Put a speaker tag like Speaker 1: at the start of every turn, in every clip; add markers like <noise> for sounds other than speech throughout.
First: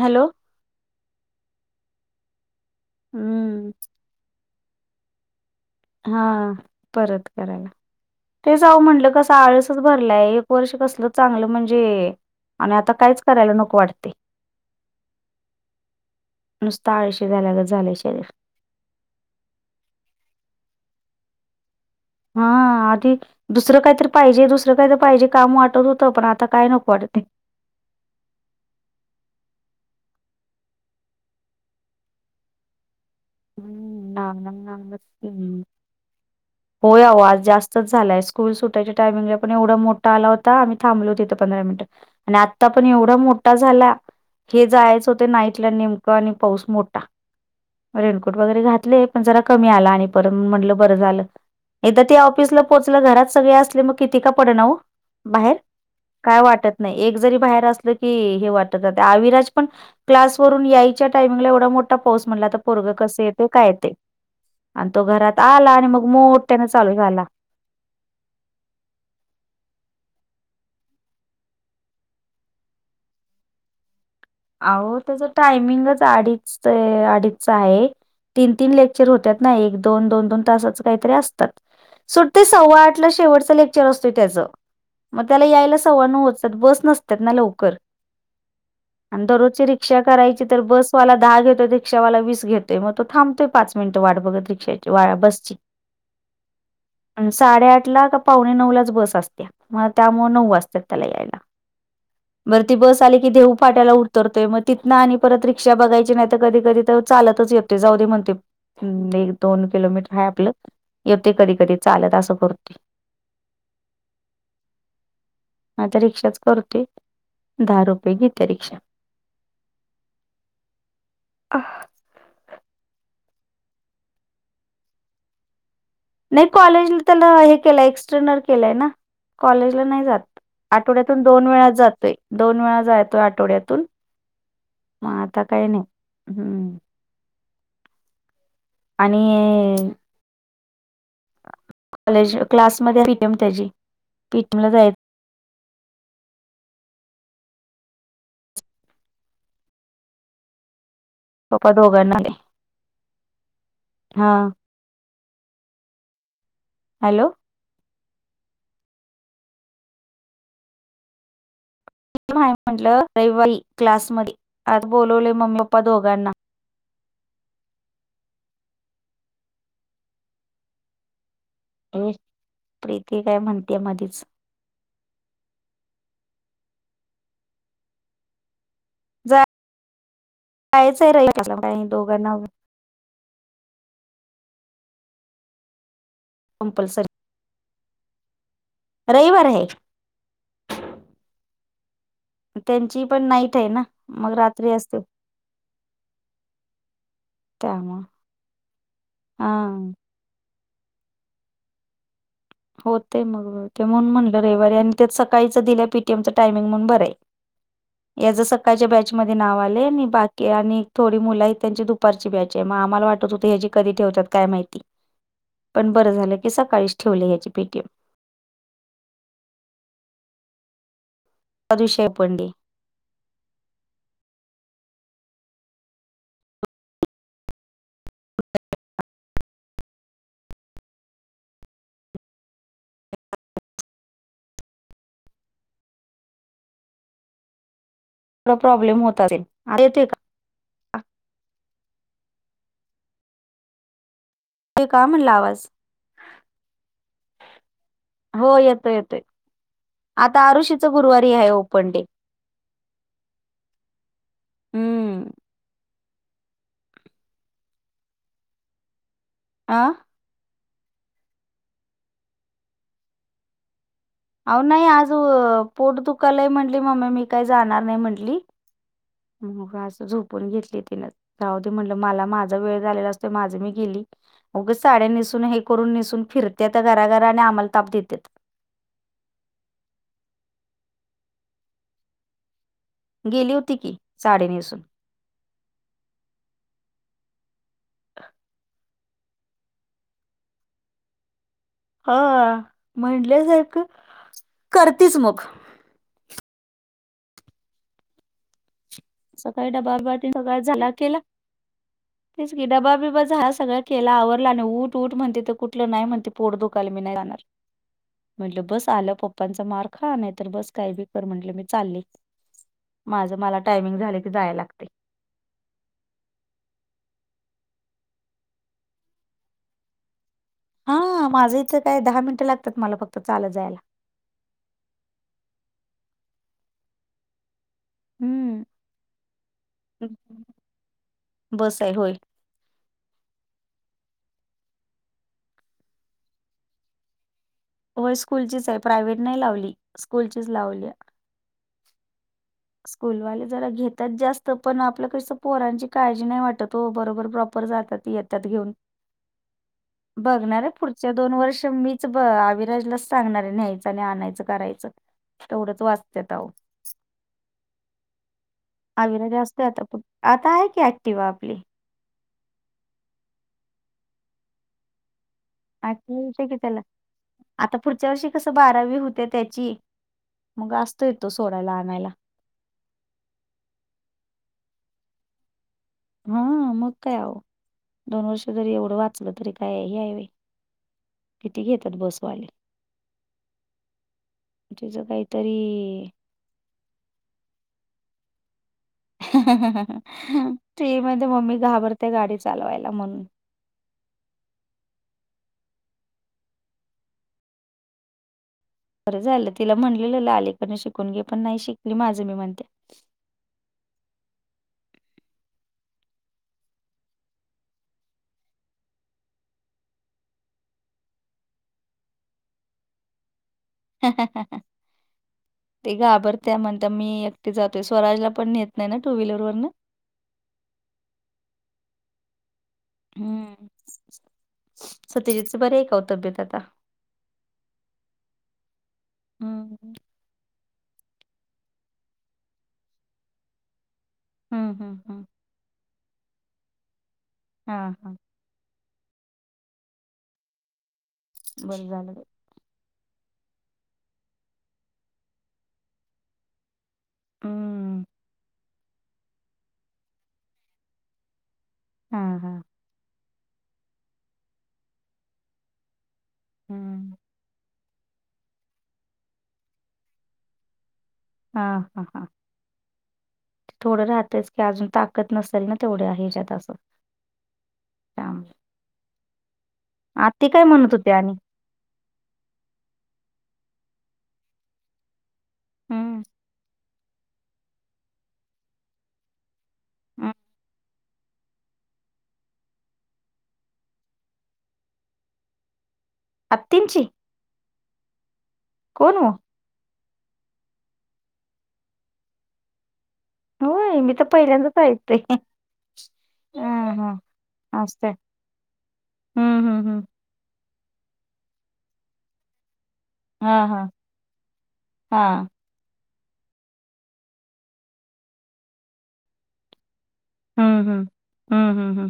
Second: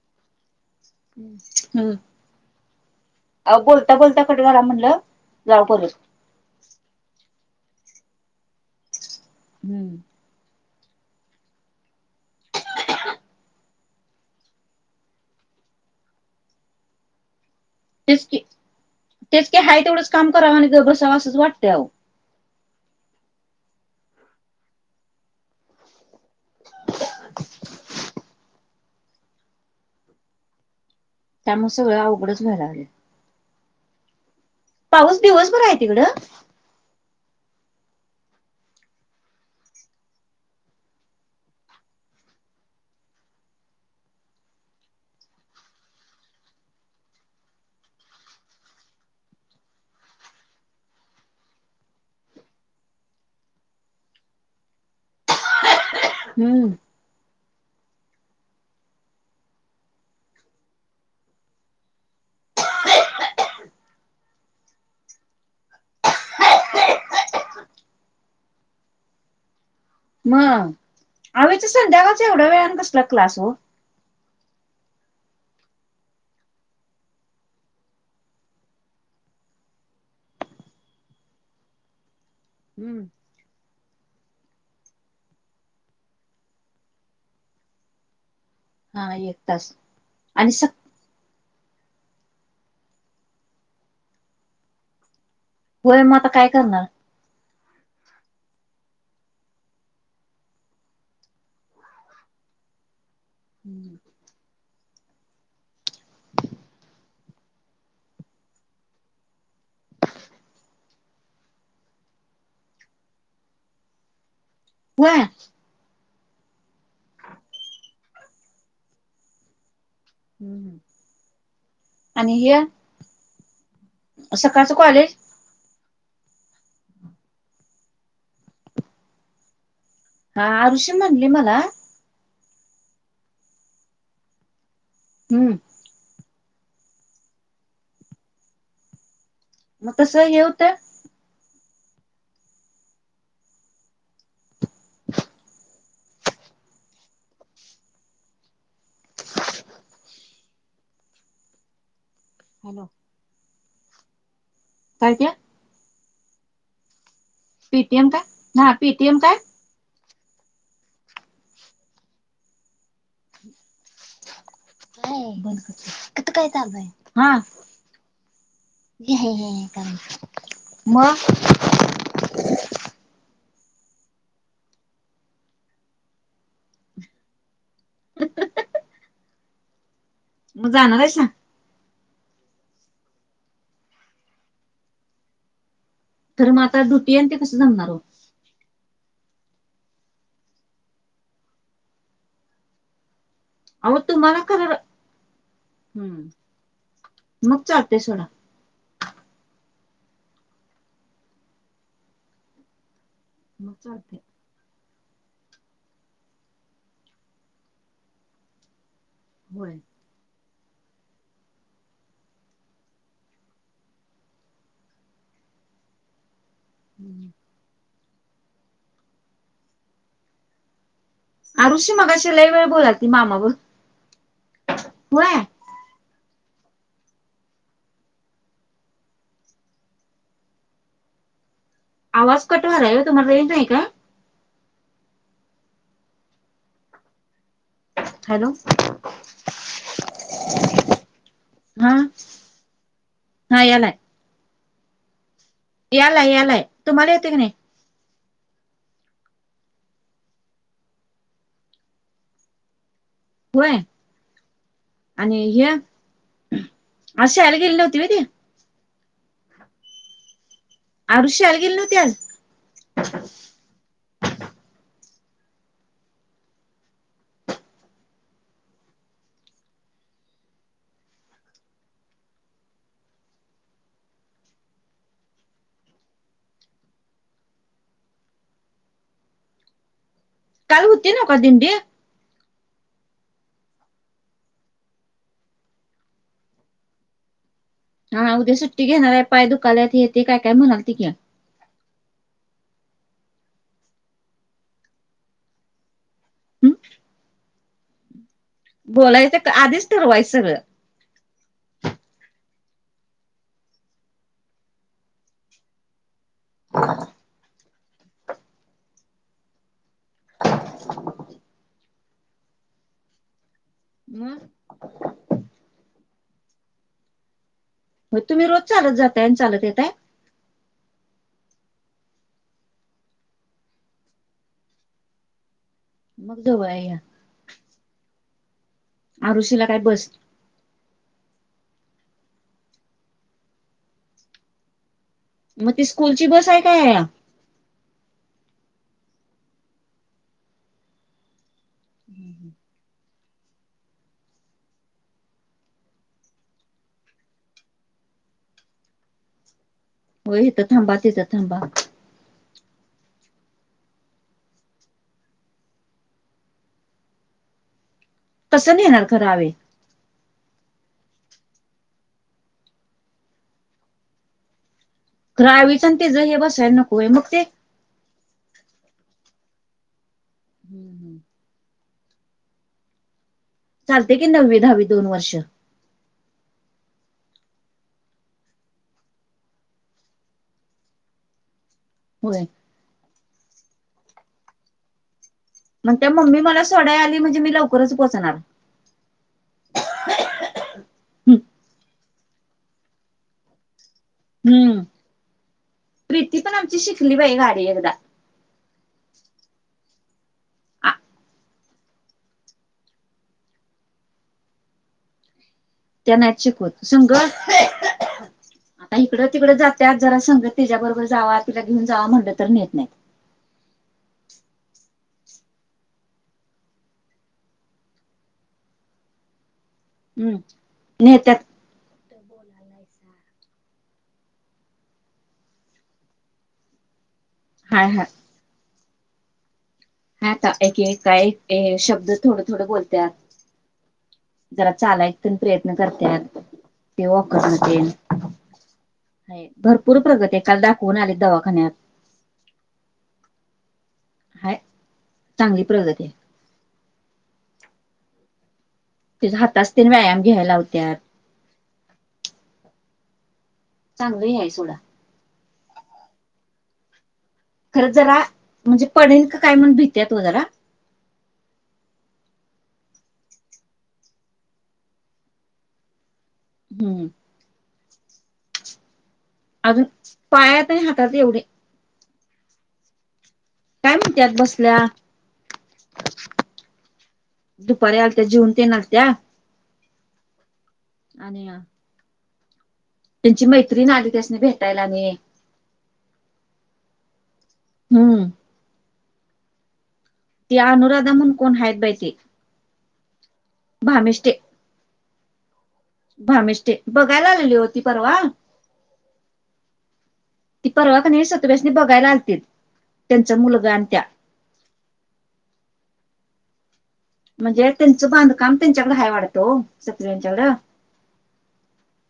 Speaker 1: Hello
Speaker 2: हम्म अहो
Speaker 1: हम्म
Speaker 2: बोलता बोलता कट झाला म्हणल. जाऊ पोलिस
Speaker 1: हा परत करायला. तेच आऊ म्हंटल कस आळसच
Speaker 2: हम्म.
Speaker 1: भरलाय एक वर्ष कसलं चांगलं म्हणजे, आणि आता कायच करायला नको वाटते. नुसता आळशी झाल्यागत झाले.
Speaker 2: तेच की, तेच की हा तेवढंच काम करावं आणि गप बसावां असंच वाटते अहो.
Speaker 1: हा आधी दुसरं काहीतरी पाहिजे, दुसरं काही पाहिजे काम वाटत होत पण आता काय नको वाटते.
Speaker 2: <inaudible> त्यामुळे सगळं अवघडच व्हायला लागलं.
Speaker 1: हम्म नानांग नांग.
Speaker 2: पाऊस दिवसभर आहे तिकडं?
Speaker 1: हो याओ आज जास्तच झालाय स्कूल सुटायच्या टामिंगला पण एवढा मोठा आला होता. आम्ही थांबलो तिथं पंधरा मिनटं. आणि आता पण एवढा मोठा झाला हे जायचं होते नाईटला नेमकं आणि पाऊस मोठा. रेनकोट वगैरे घातले पण जरा कमी आला आणि पर म्हटलं बरं झालं एकदा ते ऑफिसला पोचलं, घरात सगळे असले मग किती का पडनाव बाहेर. काय
Speaker 2: हम्म.
Speaker 1: वाटत नाही. एक जरी बाहेर असलं की हे वाटत जातंय. अविराज पण क्लासवरून यायच्या टायमिंग ला एवढा मोठा पाऊस म्हणला आता पोरग कसे येते काय ते आणि तो घरात आला आणि मग मोठ्याने चालू झाला.
Speaker 2: मग, आवच संध्याकाळच एवढ्या वेळ आणि कसला क्लास हो.
Speaker 1: अहो, त्याच टायमिंगच अडीच-अडीचच आहे. तीन-तीन लेक्चर होत्यात ना एक-दोन-दोन-दोन तासच काहीतरी असतात. सुट ते सव्वा आठ
Speaker 2: हम्म.
Speaker 1: ला शेवटचा ले खेळ असतो त्याच, मग त्याला यायला सव्वानव वाजत्यात बस नसत्यात लवकर.
Speaker 2: हा
Speaker 1: आणि
Speaker 2: एक
Speaker 1: दररोजची
Speaker 2: तास
Speaker 1: रिक्षा करायची
Speaker 2: आणि
Speaker 1: तर
Speaker 2: स
Speaker 1: बस वाला दहा घेतोय, रिक्षावाला वीस घेतोय, मग तो थांबतोय पाच मिनिट वाट बघत रिक्षाची बसची.
Speaker 2: होय मग आता काय करणार.
Speaker 1: साडेआठ ला का पावणे नऊ लाच बस असते, मग त्यामूळ नऊ वाजतात त्याला यायला. बर ती बस आली कि देऊ. पाट्याला
Speaker 2: हम्म.
Speaker 1: उतरतोय मग तिथं आणि परत रिक्षा बघायची नाही तर कधी-कधी तर चालतच येते जाऊ दे म्हणते. हम्म, एक-दोन किलोमीटर आहे आपलं, येतो कधी-कधी चालत असं करते.
Speaker 2: होय.
Speaker 1: आता रिक्षाच करतोय, दहा रुपये घेते रिक्षा.
Speaker 2: हम्, आणि हे सकाळचं कॉलेज.
Speaker 1: नाही कॉलेज त्याला हे केलंय, एक्स्टर्नल केलाय ना, कॉलेजला नाही जात.
Speaker 2: हा आरुषी
Speaker 1: आठवड्यातून
Speaker 2: म्हणली
Speaker 1: दोन
Speaker 2: मला
Speaker 1: वेळाच जातोय. दोन वेळा जायेतोय आठवड्यातून, मग आता
Speaker 2: हम्म
Speaker 1: काही नाही. हम्म. आणि
Speaker 2: मग तसं हे होतं.
Speaker 1: कॉलेज क्लासमध्ये पी-टी-एम त्याची पी-टी-एम ला जाय पप्पा दोघनाने.
Speaker 2: हॅलो.
Speaker 1: हा.
Speaker 2: काय ते.
Speaker 1: हॅलो.
Speaker 2: पी-टी-एम काय हा पी-टी-एम काय?
Speaker 1: म्हटलं, रविवारी क्लास मध्ये आज बोलवले मम्मी-पप्पा दोघांना.
Speaker 2: हा. मग?
Speaker 1: ये प्रीती काय म्हणतेय मधीच.
Speaker 2: <unintelligible> मग जाणार
Speaker 1: कायच आहे
Speaker 2: आहेस ना
Speaker 1: रायला दोघांनाव.
Speaker 2: तर मग आता
Speaker 1: कंपल्सरी
Speaker 2: ड्युटीयेन ते कसं जमणार हो?
Speaker 1: रविवार हाये. त्यांची पण नाईट आहे ना
Speaker 2: आव
Speaker 1: मग
Speaker 2: तुम्हाला
Speaker 1: रात्री
Speaker 2: करर.
Speaker 1: असते
Speaker 2: हम्म. मग
Speaker 1: त्यामुळे
Speaker 2: चालते सोडा.
Speaker 1: हा. होतेय मग. ते म्हणून म्हणलं रविवारी. आणि त्यात सकाळीच दिल्या पी टी एम चं टायमिंग म्हणून बरंय. याचं सकाळच्या बॅचमध्ये नाव
Speaker 2: होय
Speaker 1: आलंय आणि बाकी की आणि थोडी मुलय. त्यांची दुपारची बॅचे. मग आम्हाला वाटत होते ह्याची कधी ठेवतात काय माहिती. पण बरं झालं की सकाळीच
Speaker 2: हम्म.
Speaker 1: ठेवलं याची पी टी एम. त्या
Speaker 2: आऋषी
Speaker 1: दिवशी
Speaker 2: मगाशी
Speaker 1: ओपन डे
Speaker 2: लई वेळ बोलालती मामा बर.
Speaker 1: या <unintelligible>
Speaker 2: आवाज कट व्हायला. तुम्हाला रेंज नाही का? हॅलो
Speaker 1: थोडा प्रॉब्लेम होता रे आता येतोय का?
Speaker 2: हा हा यालाय.
Speaker 1: ते कामन लावायच?
Speaker 2: यालाय यालाय. तुम्हाला येते की नाही?
Speaker 1: हो येतोय येतोय आता आरुशीच गुरुवारीय ओपन डे.
Speaker 2: होय,
Speaker 1: हम्म
Speaker 2: आणि हे. आज शाळेला गेली नव्हती व्हय ती?
Speaker 1: आं.
Speaker 2: आरु शाळेला गेले नव्हती आज?
Speaker 1: अ नाही आज पोट दुखालय म्हणली मम्मी. मी काही जाणार नाही म्हंणली. म आता झोपून घेते की काय? जाऊदे म्हणलं मला माझा वेळ झालेला असतो. माझी मी गेली. उगं साड्या नेसून हे करून निेसून फिरत्यात गरागरा आणि आम्हाला ताप देतेत.
Speaker 2: काल होती नव का दिंडी?
Speaker 1: गेली होती की साडी नेसून.
Speaker 2: हा उद्या सुट्टी घेणारे. पाय दुखालाते काय काय म्हणाली ती की.
Speaker 1: हा म्हणटले सारख करतीच मग.
Speaker 2: हं? बोलायचं आधीच ठरवायच सगळं.
Speaker 1: फराल केल?
Speaker 2: ह <unintelligible>
Speaker 1: तेच की डबा बिबा झाला सगळा केल. आवरला आणि उट उठ म्हणते त कुठलं नाही म्हणते पोट दुखाली मी नाही जाणार.
Speaker 2: अ <unintelligible>
Speaker 1: म्हणलं बस आलेव पप्पांचा मार खा, नाही तर बस काही बी कर म्हणलं, मी चालली, माझं मला टायमिंग झाले की
Speaker 2: मग
Speaker 1: जाय लागते.
Speaker 2: हो, तुम्ही रोज चालत जाताय आणि चालत येताय?
Speaker 1: हा, माझं इथं काय दहा मिनिटं लागतात मला फक्त चालत जायला.
Speaker 2: मग जवळया.
Speaker 1: हम्म,
Speaker 2: आरुषीला काय बस
Speaker 1: <inaudible> बस हाय होय.
Speaker 2: मग ती स्कूलची बस आहे काय?
Speaker 1: होय, स्कूलचीच आहे, प्रायव्हेट नाही लावली, स्कूलचीच लावली.
Speaker 2: <inaudible>
Speaker 1: स्कूलवाले जरा घेतात जास्त, पण आपलं कसं पोरांची काळजी नाही वाटत ओ बरोबर प्रॉपर जातात. येतात घेऊन,
Speaker 2: होय इथं
Speaker 1: बघणारे
Speaker 2: थांबा
Speaker 1: पुढच्या
Speaker 2: तिथं
Speaker 1: दोन
Speaker 2: थांबा
Speaker 1: वर्ष मी- च बघ, आविराजलाच सांगणार आहे न्यायचं आणि आणायचं, करायचं, तेवढंच वाचत्यात आवो.
Speaker 2: कसं नेणार खरं
Speaker 1: अविराज
Speaker 2: आवे
Speaker 1: असते आता, पण आता आहे की ऍक्टिवा आपली.
Speaker 2: खरं आवीचं आणि तेच
Speaker 1: ऍक्टिवा
Speaker 2: हे
Speaker 1: येते की त्याला.
Speaker 2: बसायला नकोय मग ते-
Speaker 1: आता पुढच्या वर्षी कसं बारावी होत्या त्याची, मग असतोय तो सोडायला, आणायला.
Speaker 2: चालतय की नववी, दहावी दोन वर्ष.
Speaker 1: हा, मग काय आवो. दोन वर्ष जरी एवढं वाचलं तरी, काय हे आहे व्हय. किती घेतात
Speaker 2: होय
Speaker 1: बसवाले? <inaudible> तेच काही-
Speaker 2: म्हणत्या मम्मी मला सोडाय आली, म्हणजे मी लवकरच पोहचणार.
Speaker 1: ते माहित आहे,
Speaker 2: हं,
Speaker 1: मम्मी घाबरते गाडी चालवायला म्हणून.
Speaker 2: हम्म, प्रीती पण आमची शिकली बाई गाडी एकदा.
Speaker 1: बरं झालं, तिला म्हणलेलं लालीकडून
Speaker 2: आ,
Speaker 1: शिकून घे, पण नाही शिकली, माझं मी म्हणते-
Speaker 2: त्या नाही शिकवत, संग- आता इकडं- तिकडं जात्या,, जरा संग तिच्या बरोबर जावा, तिला घेऊन जावा म्हटलं तर नेत नाही.
Speaker 1: हाहाहाहा. <unintelligible> ते घाबरत्या म्हणतात, मी एकटी जातोय, स्वराजला पण नेत नाही ना टू व्हीलरवरन.
Speaker 2: हम्म, नेेत्यात. <inaudible>
Speaker 1: हम्म, सत्तेजीच बरे आहे का तब्येत आता?
Speaker 2: हाय हा.
Speaker 1: हं.
Speaker 2: हाय, आता एक- एक काय शब्द थोडं- थोडं बोलत्यात. जरा
Speaker 1: हम्म हम्म
Speaker 2: चालायचा
Speaker 1: हम्म
Speaker 2: पण प्रयत्न करत्यात, ते वॉकरन
Speaker 1: हा
Speaker 2: तेन.
Speaker 1: हा
Speaker 2: होय, भरपूर प्रगती आहे, काल दाखवून आले दवाखान्यात.
Speaker 1: बरं झालं बाई.
Speaker 2: हाय, चांगली प्रगती हाय.
Speaker 1: हम्म.
Speaker 2: त्येच हाताच तेन व्यायाम घ्याय लावत्यात.
Speaker 1: हं, हं.
Speaker 2: चांगलं हे हाय सोडा.
Speaker 1: हम्म.
Speaker 2: खरं जरा, म्हणजे पडेल का काय म्हणून भीतेत ओ जरा.
Speaker 1: हा, हा, हां. थोडं राहतच की अजून, ताकद नसेल ना तेवढ्या ह्याच्यात असं.
Speaker 2: हम्म
Speaker 1: <inaudible>
Speaker 2: अजून
Speaker 1: आती काय
Speaker 2: पायात
Speaker 1: म्हणत होती
Speaker 2: हातात
Speaker 1: आणि?
Speaker 2: एवढे काय म्हणत्यात, बसल्या.
Speaker 1: हं.
Speaker 2: दुपारी आलत्या, जेवून तेन आलत्या.
Speaker 1: <unintelligible>
Speaker 2: आणि- त्यांची मैत्रीण आली त्यासनी भेटायला आणि
Speaker 1: आत्तींची
Speaker 2: हम्म
Speaker 1: कोण ओ?
Speaker 2: ती अनुराधा म्हणून कोण हायेत बाई ते
Speaker 1: होय मी त पहिल्यांदाच ऐकते. हा
Speaker 2: भामिष्टे
Speaker 1: हा
Speaker 2: बघायला आलेली ओ ती
Speaker 1: असतय
Speaker 2: परवा
Speaker 1: हम्म हम्म हम्म
Speaker 2: ती परवा कनाय सतव्यासनी बघायला आलतीत. त्यांचा
Speaker 1: हां
Speaker 2: मुलगा
Speaker 1: हां
Speaker 2: आणि त्या
Speaker 1: हां.
Speaker 2: म्हणजे त्यांचं बांधकाम त्यांच्याकडं हाय वाढतो ओ सतव्याच्याकडं
Speaker 1: हूं हूं हूं हूं हूं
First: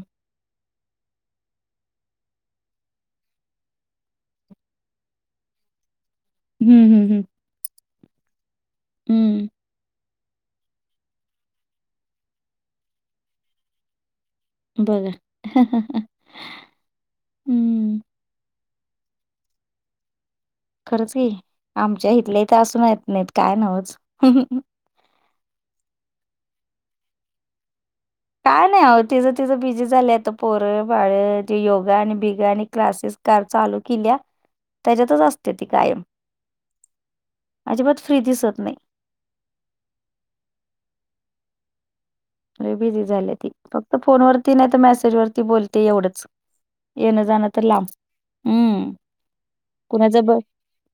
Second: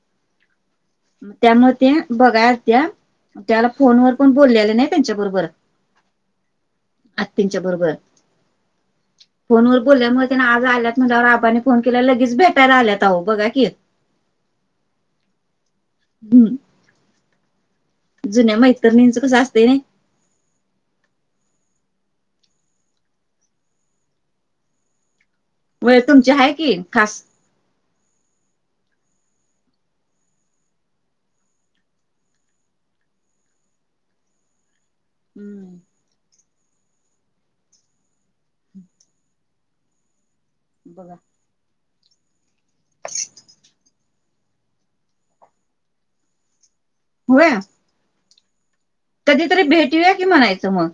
Speaker 2: मं त्यामुळ ते बघाय आलत्या त्या आता फोनवर पण बोललेल्या नाय त्यांच्याबरोबर
Speaker 1: हम्म हम्म हम्म
Speaker 2: आत्तीच्या बरोबर
Speaker 1: हम्म
Speaker 2: फोन वर बोल बोलल्यामुळ त्यानं आज आल्यात म्हणल्यावर आज आबांनी फोन केला लगेच भेटाय आल्यात आहो बघा की
Speaker 1: बघा
Speaker 2: <unintelligible>
Speaker 1: अम्म
Speaker 2: जुन्या मैत्ररणीचं कसं असतय नय
Speaker 1: खरच की आमच्या इथले त असून यत नाहीत काय नव्हच
Speaker 2: व्हय तुमची हाय की खास
Speaker 1: काय नाय आहो तिज तिज बिझी झालंय आता पोरं बाळ ते योगा आणि बिगा आणि क्लासेस कार चालू केलीया
Speaker 2: <inaudible>
Speaker 1: त्याज्यातच असते ती
Speaker 2: हम्म
Speaker 1: कायम अजिबात फ्री दिसत नाही.
Speaker 2: बघा
Speaker 1: लय बिझी झाले ती फक्त फोनवरती नायत मेसेज वरती बोलते एवढंच येणं जाणं
Speaker 2: होय
Speaker 1: तर लांब अम्म
Speaker 2: कधीतरी भेटूया की म्हणायचं म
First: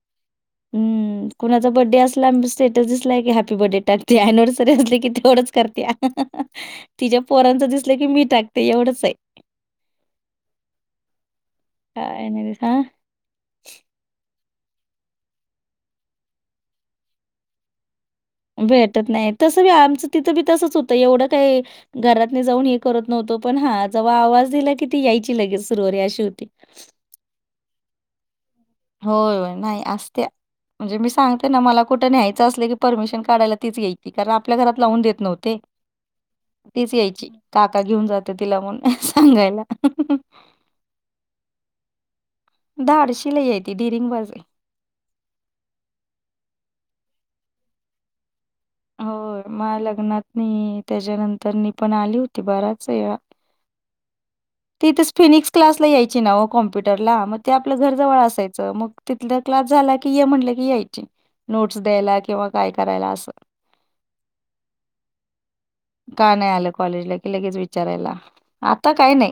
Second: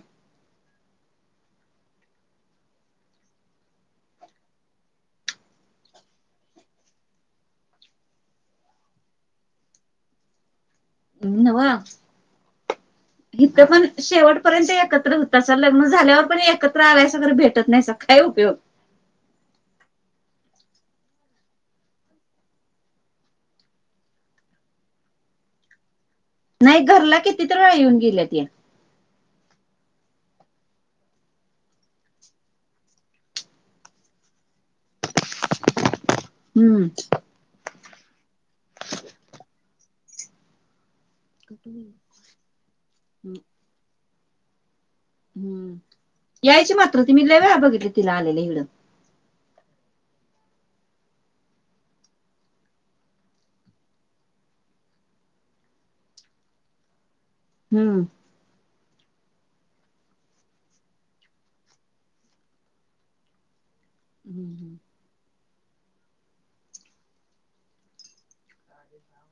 Speaker 1: हम्म कुणाचा बड्डे असला स्टेटस दिसलाय की हॅपी बर्थडे टाकते एनिवर्सरी असली की तेवढच करत्या तिज्या पोरांच दिसलं की मी टाकते एवढंचय
Speaker 2: हं न्हवं
Speaker 1: काय नाय बय का
Speaker 2: इथं पण शेवटपर्यंत एकत्र होतासा लग्न झाल्यावर पण एकत्र आल्यासां तर भेटत नायसा काय उपयोग
Speaker 1: भेटत नाय तसं बी आमचं तिथं बी तसंच होतं एवढं काय घरातनं जाऊन हे करत नव्हतो पण हा जवा आवाज दिला की ती यायची लगेच सुरुवरी अशी होती.
Speaker 2: नाय घरला कि कितीतरा वेळा येऊन गेल्या त्या
Speaker 1: होय होय नाही असत्या म्हणजे मी सांगते ना मला कुठं न्यायचं अस की परमिशन काढायला तीच यायची कारण आपल्या घरात लावून देत नव्हं ते
Speaker 2: हम्म
Speaker 1: तीच यायची काका घेऊन जाते तिला म्हणून सांगायला.
Speaker 2: <unintelligible>
Speaker 1: धाडसी लय हाय ती डेरिंगबाज ये
Speaker 2: हम्म यायची मात्र ती मी लय वेळा बघितले तिला आलेल ईकड
Speaker 1: होय मया लग्नात नाही त्याच्यानंतर मी पण आली होती बराच वेळा. तिथंच फिनिक्स क्लासला यायची ना हो कॉम्प्युटरला मग ते आपलं
Speaker 2: हम्म
Speaker 1: घरजवळ असायचं मग. तिथला क्लास झाला की ये म्हटलं की यायची. नोट्स द्यायला किंवा काय करायला असं.
Speaker 2: हम् ह <unintelligible>
Speaker 1: का नाही आलं कॉलेजला कि लगेच विचारायला आता काय नाही.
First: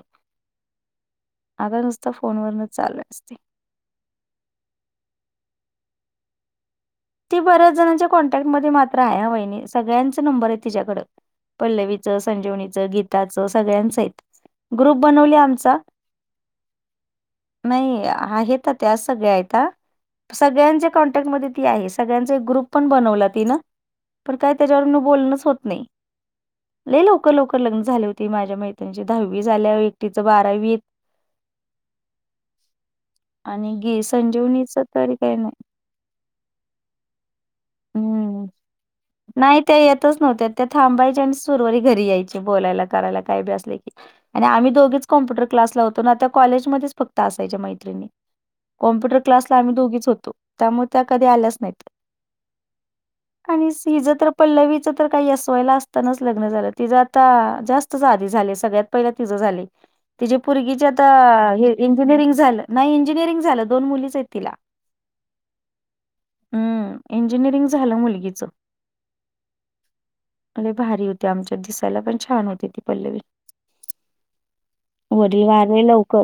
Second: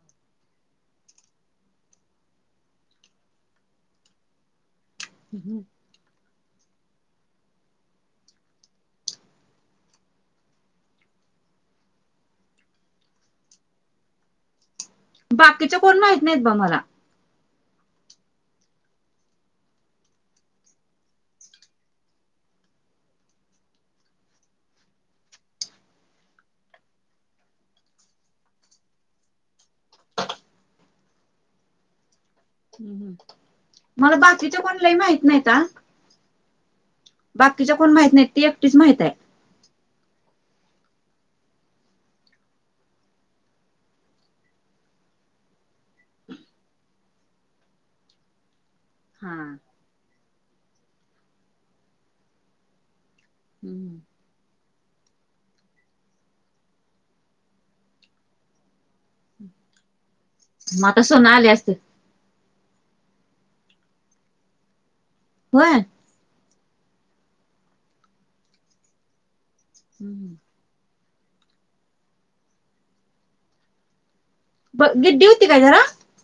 Speaker 1: आता नुसत फोन वरनच चालू असते.
Speaker 2: ह हम. <unintelligible>
Speaker 1: ती बऱ्याच जणांच्या कॉन्टॅक्ट मध्ये मात्र आहे ह वहिणी सगळ्यांचा नंबर आहे तिच्याकडं. पल्लवीच, संजीवनीच, गीताच सगळ्यांच आहेत. ग्रुप बनवले आमचा?
Speaker 2: बाकीच्या कोण माहित नाहीत बा मला
Speaker 1: नाही आहेत त्या सगळ्या आता सगळ्यांच्या कॉन्टॅक्टमध्ये ती आहेस. सगळ्यांचा एक ग्रुप पण बनवला तिन पण काय त्याच्यावर न बोलणंच होत नाही. लय लवकर, लवकर लग्न झाले होती माझ्या मैत्रीणी चे दहावी झाल्यावर एकटीच बारावीत आणि गी
Speaker 2: मला बाकीच्या
Speaker 1: संजीवनीच
Speaker 2: कोणालाही
Speaker 1: तरी
Speaker 2: माहित
Speaker 1: काही नाही
Speaker 2: नाहीता. बाकीच्या कोण माहित नाहीत ते
Speaker 1: हम्म.
Speaker 2: एकटीच माहित आहे.
Speaker 1: नाही ते येतच नव्हत्या त्या थांबायचे आणि सुरवरी घरी यायचे बोलायला, करायला काय बी असले की. आणि आम्ही दोघीच कॉम्प्युटर क्लास लावतो ना त्या कॉलेजमध्येच फक्त असायच्या मैत्रिणी. कॉम्प्युटर
Speaker 2: हा
Speaker 1: क्लासला आम्ही दोघीच होतो त्यामुळे त्या कधी आल्याच नाही. आणि हिचं
Speaker 2: मग
Speaker 1: तर पल्लवीच तर काही यस, वाय, ला असतानाच लग्न झालं तिचं आता जास्त झाले, झाले सगळ्यात पहिलं तिझं झाले. तिचे परगीची आता
Speaker 2: सोनं आले असते
Speaker 1: इंजिनिअरिंग झालं नाही इंजिनिअरिंग झालं दोन मुलीच आहेत तिला.
Speaker 2: होय.
Speaker 1: हम्म, इंजिनिअरिंग झालं मुलगीच.
Speaker 2: हम्म. <unintelligible>
Speaker 1: लय भारी होती आमच्यात दिसायला पण छान होती ती पल्लवी.
Speaker 2: ब गिड्डी
Speaker 1: वडील
Speaker 2: होती काय जरा
Speaker 1: वारले लवकर.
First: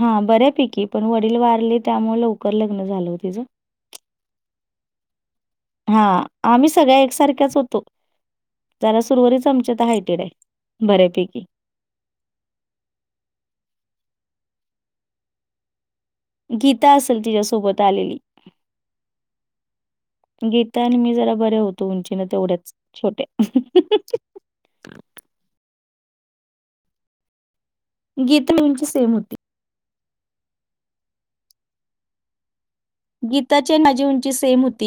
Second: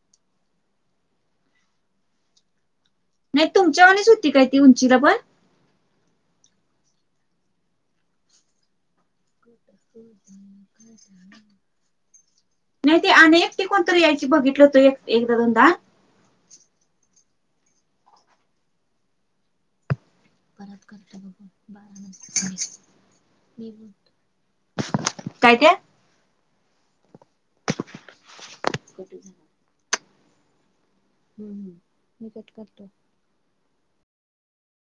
Speaker 1: हा बऱ्यापैकी पण वडील वारले त्यामुळे लवकर लग्न झालं हो तिचं.
Speaker 2: नाही तुमच्या वानिच होती काय ती उंचीला पण?
Speaker 1: हा आम्ही सगळ्या एकसारख्याच होतो जला सुरवरीच तुमच्यात हायटेड आहे बऱ्यापैकी.
Speaker 2: नाही ते अन एक ती कोणतरी यायची बघितलं होतो एक एकदा, दोनदा?
Speaker 1: गीता असेल तिच्यासोबत आलेली. गीता आणि मी जरा बरे होतो उंचीने तेवढ्याच छोट्या
Speaker 2: काय ते?
Speaker 1: गीता आणि आमची सेम होती.
Speaker 2: हम्म, मी कट करतो.
Speaker 1: गीताची माझी उंची सेम होती.